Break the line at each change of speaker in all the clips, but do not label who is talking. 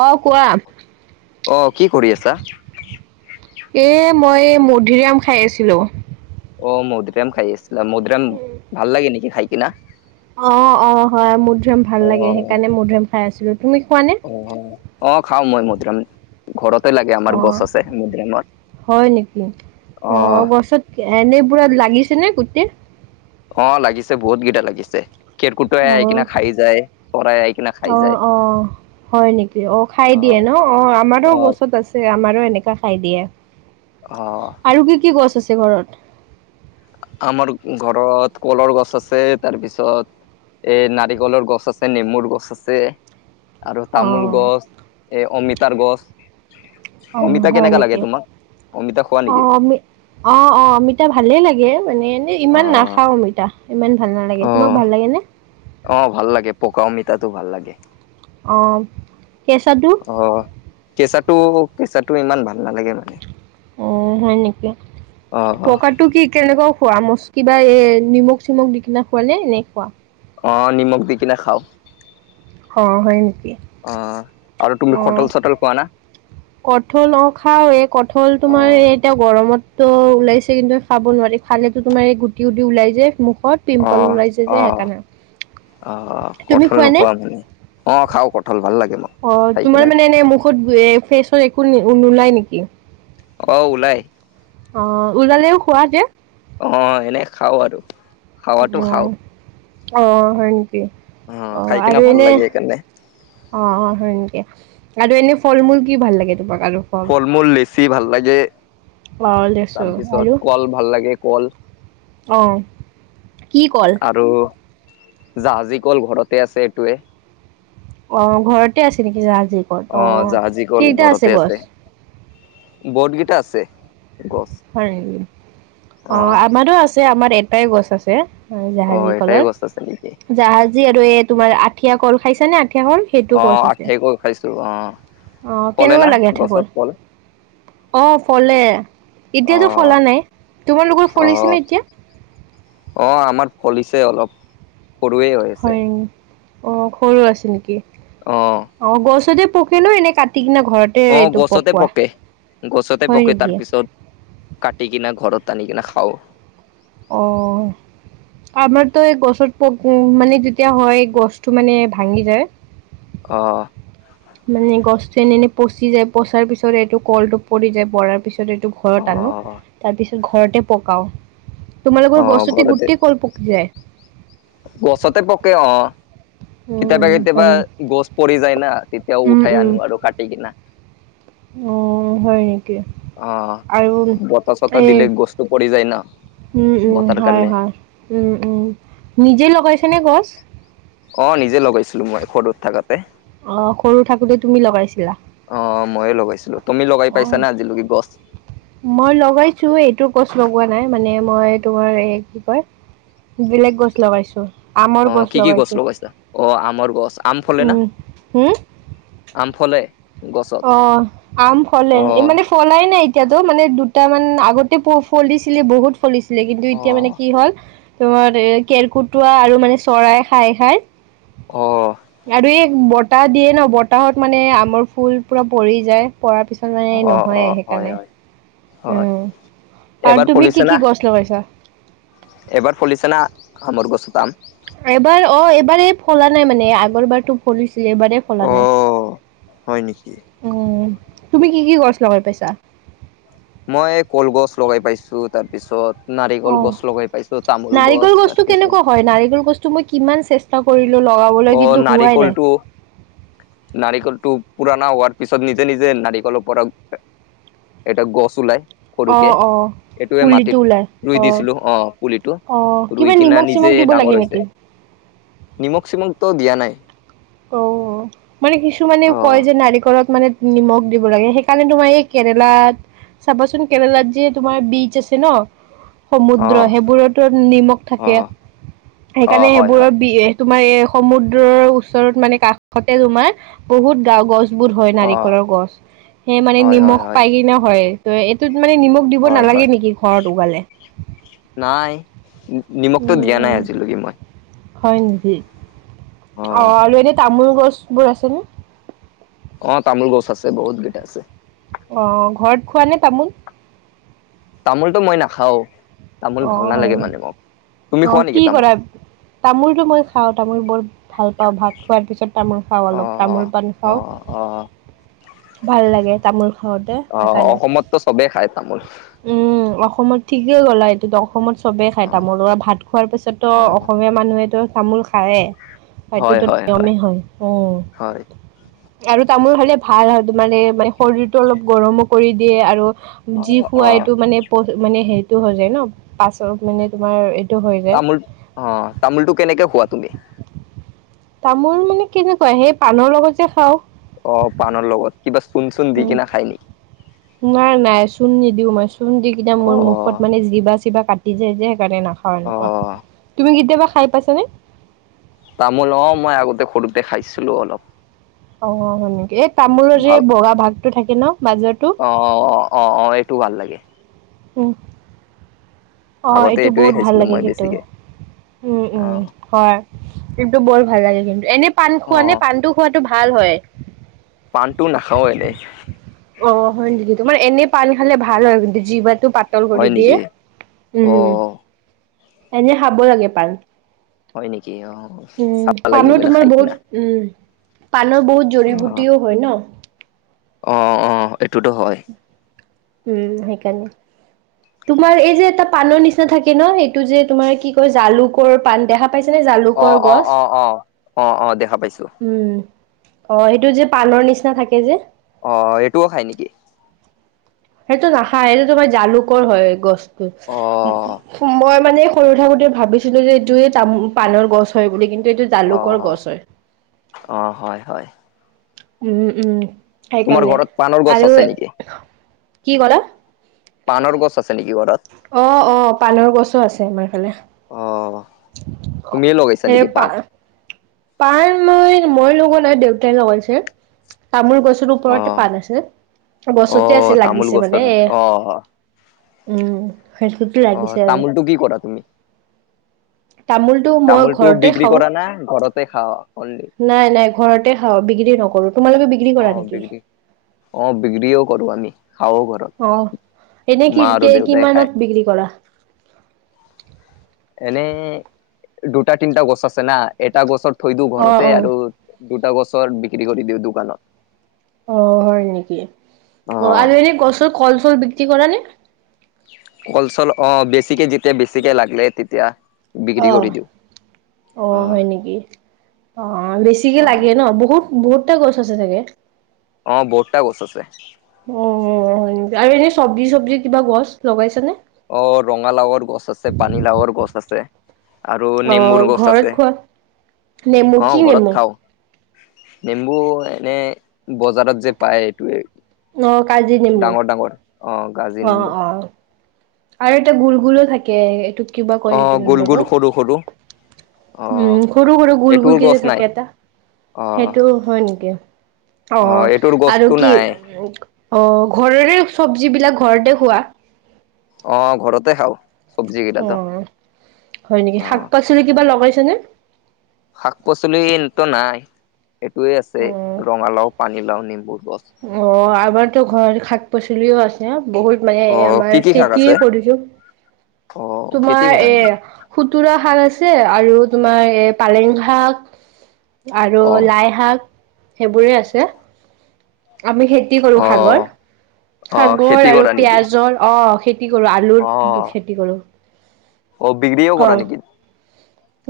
অ কোৱা
অ কি কৰি আছা
এ মই মধুৰিআম খাই আছিলো
অ মধুুৰিআম খাই আছিল মধুুৰিআম ভাল লাগে নেকি খাই কিনা
অ অ হয় মধুৰিআম ভাল
অ
লাগে সেইকাৰণে মধুৰিআম খাই আছিলো তুমি খোৱা নে
অ খাও মই মধুৰিআম ঘৰতে লাগে
অ
আমাৰ গছ আছে মধুৰিআমৰ
হয় নেকি অ
অহ
গছত এনে পুৰা লাগিছে নে গোটেই
অহ লাগিছে বহুত কেইটা লাগিছে কেৰকেটুৱাই
অ
আহি কিনা খাই যায় চৰাই আহি কিনা খাই
অ
যায়
অ হয় নেকি অহ খাই
অ
দিয়ে ন অহ আমাৰো
অ
গছত আছে আমাৰো এনেকা খাই দিয়ে
অ
আৰু কি কি গছ আছে ঘৰত
আমাৰ ঘৰত কলৰ গছ আছে তাৰপিছত এ নাৰিকলৰ গছ আছে নেমুৰ গছ আছে আৰু
অ
তামোল গছ এই অমিতাৰ
অ
গছ অমিতা
হয়
কেনেকা
নেকি
লাগে তোমাক অমিতা খোৱা
অ
নেকি
আমি অ অ অমিতা ভালে লাগে মানে এনে ইমান নাখাও
অ
অমিতা ইমান ভাল নালাগে তোমাক ভাল লাগেনে
অহ ভাল লাগে পকা অমিতাতো ভাল লাগে
অহ কেঁচাটো
অহ কেঁচাটো কেঁচাটো ইমান ভাল নালাগে মানে
অ হয় নেকি
অ অ
পকাটো কি কেনেকুৱা খোৱা মচ কিবা এ নিমখ চিমখ দি কিনা খুৱা নে এনে খুৱো
অ নিমখ দি কিনে খাও
হ হয় নেকি
অহ আৰু তুমি কঠাল চঠাল খোৱা না
কঠাল অ খাও এ কঠল
অ
তোমাৰ এই এতিয়া গৰমতটো ওলাইছে কিন্তু খাব নোৱাৰি খালেতো তোমাৰ এই গুটি গুটি ওলাই যে মুখত
অ
পিম্পল ওলাইছে যে
অ
সেইকাৰণে তুমি খোৱানে
অঁ খাওঁ কঠাল ভাল লাগে মোক
অঁ,
খাই
তোমাৰ
কিনে
মানে এনে মুখত, এ ফেচত একো নোলায় নেকি?
অহ, ওলাই।
অহ, ওলালেও খোৱা যে।
অঁ, এনে খাও আৰু। খাৱাতো
উম।
খাওঁ
অহ, হয় নেকি?
অ
অহ
খাই কিনে
আৰু
ভাল লাগে
এনে-
সেইকাৰণে
অঁ, অঁ, হয় নেকি আৰু এনে ফল মূল কি ভাল লাগে তোমাক আৰু?
ফল -মূল লেছি ভাল লাগে।
অ', লেচু
তাৰপিছত
আৰু
কল ভাল লাগে কল।
অ', কি কল?
আৰু জাহাজী কল ঘৰতে আছে এইটোৱে।
অঁ, ঘৰতে আছে নেকি জাহাজী? কল
অঁ,
অ',
জাহাজী কল
কেইটা
ঘৰতে
গছ?
আছে, বহুতকেইটা আছে গছ।
হয় নেকি?
অ
অঁ, আমাৰো আছে, আমাৰ এটাই গছ আছে-
অ
জাহাজী
এটাই
কলৰ।
গছ আছে নেকি
জাহাজী আৰু এই তোমাৰ আঠিয়া কল খাইছে নে আঠিয়া কল, সেইটোও গছ‌ আছে।
সেই কল খাইছো, অহ।
অ‌ঁ, কেনেকুৱা লাগে আঠিয়া কল? অঁ, ফলে-
অ
এতিয়াতো ফলা নাই। তোমালোকৰ ফলিছে নে এতিয়া?
অঁ, আমাৰ ফলিছে অলপ। সৰুৱেই হয়।
হয়। অঁ, সৰু আছে নেকি?
অহ।
অঁ, গছতে পকে ন, এনে কাটি কিনে ঘৰত?
অঁ, গছতে পকে, গছতে
হয়
পকে
নেকি
তাৰপিছত- কাটিকিনা, ঘৰত আনিকিনা খাওঁ।
অহ। আমাৰতো এই গছত পকো মানে যেতিয়া হয় গছতটো মানে ভাঙি যায়।
অহ।
মানে গছতো এনে এনেই পচি যায় পচাৰ পিছত এইটো কল টো পৰি যায় পৰাৰ পিছত- ত এইটো
অ
ঘৰত আনো তাৰপিছত ঘৰতে পকাও।
অ
তোমালোকৰ গছতে
ঘৰতে
গোটেই কল পকি যায়।
গছতে পকে অঁ। কেতিয়াবা
উম হয়
কেতিয়াবা
নি
গছ পৰি যায় না তেতিয়াও
উম
উঠাই আনো আৰু কাটি কিনা।
অঁ, হয়।
অঁ,
আৰু
বতাহ -চতাহ
এই
দিলে গছটো পৰি যায় ন।
উম, উম, হয়, হয়। উম, উম, নিজে লগাইছেনে গছ?
অ‌ঁ, নিজে লগাইছিলো মই সৰুত থাকোতে।
অঁ, সৰু থাকোতে তুমি লগাইছিলা।
অঁ, মইয়ে লগাইছিলো। তুমি লগাই
অ
পাইছা নে আজিলৈকে গছ?
মই লগাইছো এইটো গছ লগোৱা নাই মানে মই তোমাৰ এই কি কয়- বেলেগ গছ লগাইছো। আমৰ
অঁ, কি কি গছ
লগাইছো
ল'বাইছা, অঁ আমৰ গছ, আম ফলে না?
উম হম
আম ফলে। গছত
অঁ, আম ফলে।
অ
ই মানে- ফলাই নাই এতিয়াতো মানে দুটামান আগতে ফল দিছিলে বহুত। চলিছিলে কিন্তু
অ
এতিয়া মানে কি হ'ল- তোমাৰ এ কেৰকুটুৱা আৰু মানে চৰাই খাই খাই
অ
আৰু এই- বতাহ দিয়ে ন, বতাহত মানে আমৰ ফুল পুৰা পৰি যায় পৰাৰ পিছত মানে
অ অ
নহয়েই
হয়
সেইকাৰণে।
হয় হয়,
উম আৰু
এবাৰ
তুমি কি কি
ফুলিছেনা?
গছ লগাইছা
এবাৰ ফুলিচেনা, আমৰ গছতা আম?
এইবাৰ, অ' এইবাৰ এ ফুলা নাই মানে, আগৰ বাৰতো ফুলিছিলে, এইবাৰে ফুলা
অ
নাই।
হয় নেকি
উম, তুমি কি কি গছ লগাই পাইছা?
মই কলগছ লগাই পাইছোঁ, তাৰপিছত নাৰিকল
অ'।
গছ লগাই পাইছোঁ, তামোল গছ,
নাৰিকল গছটো
তাৰ পিছত
কেনেকুৱা হয়, নাৰিকল গছটো মই কিমান চেষ্টা কৰিলো লগাবলৈ,
অ
কিন্তু হোৱাই নাই।
নাৰিকলটো নাৰিকলটো পুৰণা হোৱাৰ পিছত নিজে নিজে নাৰিকলৰ পৰা এটা গছ ওলায়
অ', অ।
সেইইটোৱে
পুলিটো
মাটিত
ওলাই
ৰুই দিছিলো অ, পুলিটো,
অ'।
ৰুই
কিবা
কিনা
নিমখ
নিজে
চিমখ দিব লাগে
ডাঙৰ
নেকি?
হৈছে। নিমখ চিমখ তো দিয়া নাই।
উম মানে কিছুমানে
অ
কয় যে নাৰিকলত মানে নিমখ দিব লাগে, সেইকাৰণে তোমাৰ এই কেৰেলাত চাবচোন, কেৰেলাত যে তোমাৰ বিচ আছে ন
অ
সমুদ্ৰ, সেইবোৰতো নিমখ
অ
থাকে,
অ
সেইকাৰণে
হয় হয়
সেইবোৰৰ বি, এ তোমাৰ এই সমুদ্ৰৰ ওচৰত মানে কাষতে তোমাৰ, বহুত গাও গছ বহুত হয়
অ
নাৰিকলৰ গছ, সেই মানে
হয় হয়
নিমখ
হয়
পাই কিনে হয়, এইটোত মানে নিমখ দিব
হয় হয়
নালাগে নেকি, ঘৰত উভালে!
নাই, নিমখতো দিয়া
উম
নাই
উম
আজিলৈকে মই।
[inaudible] অ', আৰু এনে তামোল গছ বোৰ আছেনে?
অ' তামোল গছ আছে, বহুত কেইটা আছে।
অ', ঘৰত খোৱা নে তামোল?
তামোলটো মই নাখাওঁ, তামোল
অ
ভাল
হয়
নালাগে
ন
মানে মোক। তুমি
অ
খোৱা নেকি
কি
তামোল?
কৰা তামোলটো মই খাওঁ, তামোল বহুত ভাল পাওঁ, ভাত খোৱাৰ পিছত তামোল খাওঁ
অ
অলপ, তামোল পাণ
অ
খাওঁ।
অ অ
ভাল লাগে তামোল খাওঁতে,
অ
সেইকাৰণে
অসমততো চবেই খায় তামোল
উম, অসমত, ঠিকেই কলা এইটো, অসমত চবেই খাই তামোল। অ, ভাত খোৱাৰ পিছততো
অ',
অসমীয়া মানুহেতো তামোল খায়েই।
হয়,
সেইটোতো
হয়,
নিয়মেই হয়, উম
হয়,
আৰু তামোল খালে ভাল হয়, মানে, মানে শৰীৰটো অলপ গৰমো কৰি দিয়ে আৰু যি
অ',
খোৱা
অ',
এইটো মানে, মানে হেৰিতো হৈ যায় ন, পাছনটো মানে তোমাৰ হৈ যায়
তামোল, অ', তামোলটো কেনেকে খোৱা তুমি?
তামোল মানে কেনেকুৱা, হেই পাণৰ লগত যে খাওঁ
অ, পাণৰ লগত, কিবা চূন চূন দি
উম,
কিনে খাই নেকি?
নাই, নাই, চূণ নিদিও মই। চূণ দি কিবা মোৰ মুখত
অ',
মানে জিভা চিভা কাট টি যায় যে, সেইকাৰণে নাখাওঁ এনেকুৱা।
অ',
তুমি কেতিয়াবা খাই পাইছা নে?
তামোল, অ', মই আগতে সৰুতে খাইছিলো অলপ।
অ', হয় নেকি? এই তামোলৰ যে
ভাল
বগা ভাগ টো থাকে ন, মাজৰতো
অ, অ, অ, অ, এইটো ভাল লাগে।
উম অ',
আগতে
এইটো
এইটোয়ে
বহুত ভাল
খাইছিলোঁ
লাগে
মই
কিন্তু।
বেছিকে।
উম, উম।
অ',
হয় কিন্তু বৰ ভাল লাগে কিন্তু এনে পাণ খোৱা নে
অ',
পাণটো খোৱাটো ভাল হয়?
পাণটো নাখাওঁ এনেই।
অ হয় নেকি, তোমাৰ এনে পান খালে ভাল হয় কিন্তু জিভাতো পাত পাতল কৰি
হয়
দিয়ে,
নেকি?
উম
অ',
এনে খাব লাগে পান।
হয় নেকি অ, চাবা লাগিব ন
তোমাৰ
খাই
বহুত
কিনা।
উম, পানৰ বহুত
অ',
জৰিবুটিও হয় ন?
অ অ এইটোতো হয়।
উম সেইকাৰনে। তোমাৰ এই যে এটা পাণৰ নিচিনা থাকে ন এইটো যে তোমাৰ কি কয় জালুকৰ পান দেখাত পাইছেনে
অ',
জালুকৰ
অ',
গছ?
অ', অ', অ', অ', দেখা পাইছোঁ।
উম। অ সেইটো যে পানৰ নিচিনা থাকে যে?
অ এইটোও খাই নেকি?
সেইটো নাখায়, এইটো তোমাৰ জালুকৰ হয় গছটো।
অ
মই মানে সৰু থাকোতে ভাবিছিলো যে এইটোয়ে তামো পানৰ গছ হয় বুলি কিন্তু এইটো
অ
জালুকৰ গছ হয়।
অ, অ হয় হয়।
উম উম
তোমাৰ
সেইকাৰণে
ঘৰত পাণৰ গছ
আৰু
আছে নেকি
কি কলা?
পানৰ গছ আছে নেকি ঘৰত?
অ অ, পানৰ গছো আছে আমাৰফালে।
অ তুমিয়ে লগাইছা নেকি পান?
পান মই মই লগোৱা নাই দেউতাই লগাইছে। তামোল গছৰ
অ
ওপৰতে পাণ আছে,
অ
গছতে আছে
তামোল
লাগিছে
গছৰ
মানে এ
অ
উম সেইটোতে
অ
লাগিছে আৰু।
তামোলটো কি কৰা তুমি
তামোলটো মই
তামোলটো
ঘৰতে
বিক্ৰী
খাওঁ।
কৰা না ঘৰতে খাৱা অনলি
নাই নাই ঘৰতে খাওঁ বিক্ৰী নকৰো, তোমালোকে বিক্ৰী
অ
কৰা নেকি?
বিক্ৰী অ বিক্ৰীও কৰো আমি, খাওঁ ঘৰত।
অ, এনে কি
মা আৰু
কে
দেউতাই খায়
কিমানত বিক্ৰী কৰা?
এনেই দুটা, তিনিটা গছ আছে না, এটা গছত থৈ দিওঁ
অ',
ঘৰতে
অ',
আৰু দুটা গছৰ বিক্ৰী কৰি দিওঁ দোকানত।
অ হয় নেকি? অ আৰু এনে গছৰ কল - চল বিক্ৰী কৰা নে?
কল - চল অ, বেছিকে যেতিয়া বেছিকে লাগিলে তেতিয়া। বিক্ৰী
অ,
কৰি দিওঁ।
অ হয় নেকি? অ বেছিকে লাগে ন বহুত বহুতটা গছ আছে চাগে?
অ বহুতটা গছ আছে।
অ অ অ অ আৰু এনেই চব্জি - চব্জি কিবা গছ লগাইছা নে?
অ ৰঙালাওৰ গছ আছে, পানীলাওৰ গছ আছে। আৰু
অ',
নেমুৰ গছ
ঘৰত
আছে,
খোৱা নেমু
অ
কি নেমু?
ঘৰত খাও। নেম্বু এনে বজাৰত যে পায় এইটোৱে।
অ', কাজি নেমু।
ডাঙৰ ডাঙৰ, অ কাজি
অ',
নিম্বু।
অ', আৰু এটা গোল গোলো থাকে, এইটোক কিবা কয়
অ
সেইটো
গোল গোল
নিম্বটো?
সৰু সৰু অ
উম, সৰু সৰু গুল
এইটোৰ
গুল কে
গছ
যে
নাই
থাকে এটা?
অ
সেইটো হয় নেকি? অ
এইটোৰ
আৰু
গছটো
কি
নাই
উ অ, ঘৰৰে চব্জবিলাক ঘৰতে খোৱা?
অ ঘৰতে খাও।
অ, হয় নেকি?
অ
শাক - পাচলি কিবা লগাইছেনে?
শাক - পাচলি ত নাই, এইটোৱে আছে
অ
ৰঙালাও, পানীলাও, নেম্বুৰ গছ।
অঁ আমাৰতো ঘৰত শাক পাচলিও আছে বহুত মানে
অ'
আমাৰ
কি কি শাক আছে?
খেতিয়ে কৰিছোঁ।
অ' খেতি
তোমাৰ
কৰা
এ
নেকি?
খুতুৰা শাক আছে আৰু তোমাৰ এ পালেং শাক। আৰু
অ'
লাই শাক সেইবোৰে আছে আমি হেই- খেতি কৰো সাগৰ
অ' অ' খেতি
সাগৰ আৰু
কৰা নেকি?
পিয়াজৰ অঁ সেই- খেতি কৰো আলুৰ খেতি কৰো।
অঁ বিক্ৰীও
অ
কৰা নেকি?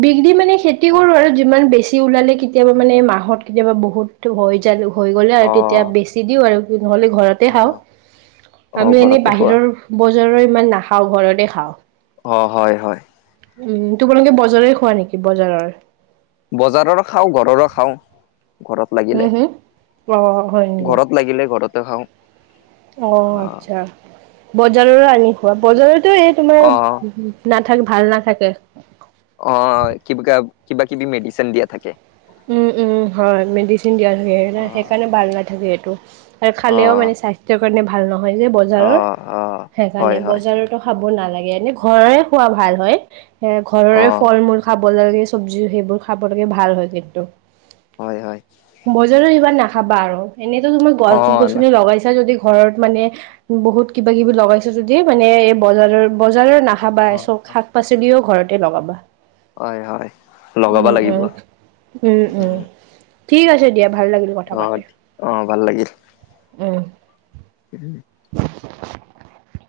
বিক্ৰী মানে খেতি
অ'
কৰো আৰু যিমান বেছি- বেছিকে ওলালে কেতিয়াবা মানে মাহত কেতিয়াবা বহুত হৈ যা হৈ গ'লে আৰু তেতিয়া
অ'
বেছি দিওঁ আৰু। নহলে ঘৰতে খাওঁ
অ' অ'
আমি এনেই
ঘৰতে খোৱা।
বাহিৰৰ- বজাৰৰ ইমান নাখাওঁ ঘৰতে খাওঁ।
অঁ হঁয় হয়ঁ।
উমঁ তোমালোকে বজাৰ খোৱা নেকি বজাৰৰ।
বজাৰৰ খাওঁ ঘৰৰো খাওঁ। ঘৰত
হুম
লাগিলে
হুম অ হয় নেকি
ঘৰত লাগিলে ঘৰতে খাওঁ।
অঁ
অ'
আচ্ছা বজাৰৰো আনি খাৱা বজাৰতো এই
অ'
তোমাৰ- নাথাক ভাল নাথাকে।
অঁ কিব কা কিবা কিবি মেডিচিন দিয়া থাকে।
উমঁ উমঁ হঁয় মেডিচিন দিয়া থাকে
অ'
সেইকাৰণে ভাল নাথাকে সেইটো। আৰু খালেও
অ'
মানে স্বাস্থ্যৰ কাৰণে ভাল নহয় যে বজাৰৰ
অ' অ' হয়
সেইকাৰণে
হয়
বজাৰত। এতো খাব নালাগে এনেই ঘৰৰ খোৱা ভাল হয় ঘৰৰে
অ'
ফল মূল। খাব লাগে চব্জি সেইবোৰ খাব লাগে ভাল হয় কিন্তু।
হয়ঁ হয়ঁ।
বজাৰৰ এইবাৰ নাখাবা আৰু এনেতো তুমাৰ গছ
অ'
গছনি লগাইছা যদি- ঘৰত মানে বহুত কিবা কিবি লগাইছো যদি মানে এই বজাৰৰ বজাৰৰ না খাবা চব শাক পাচলিও ঘৰতে লগাবা।
হয়ঁ হয়ঁ লগাব লাগিব।
উমঁ
উম
উমঁ ঠিক আছে দিয়া ভাল লাগিল কথা
অ
পাতি।
অ ভাল
উমঁ।
ওসো
[unintelligible]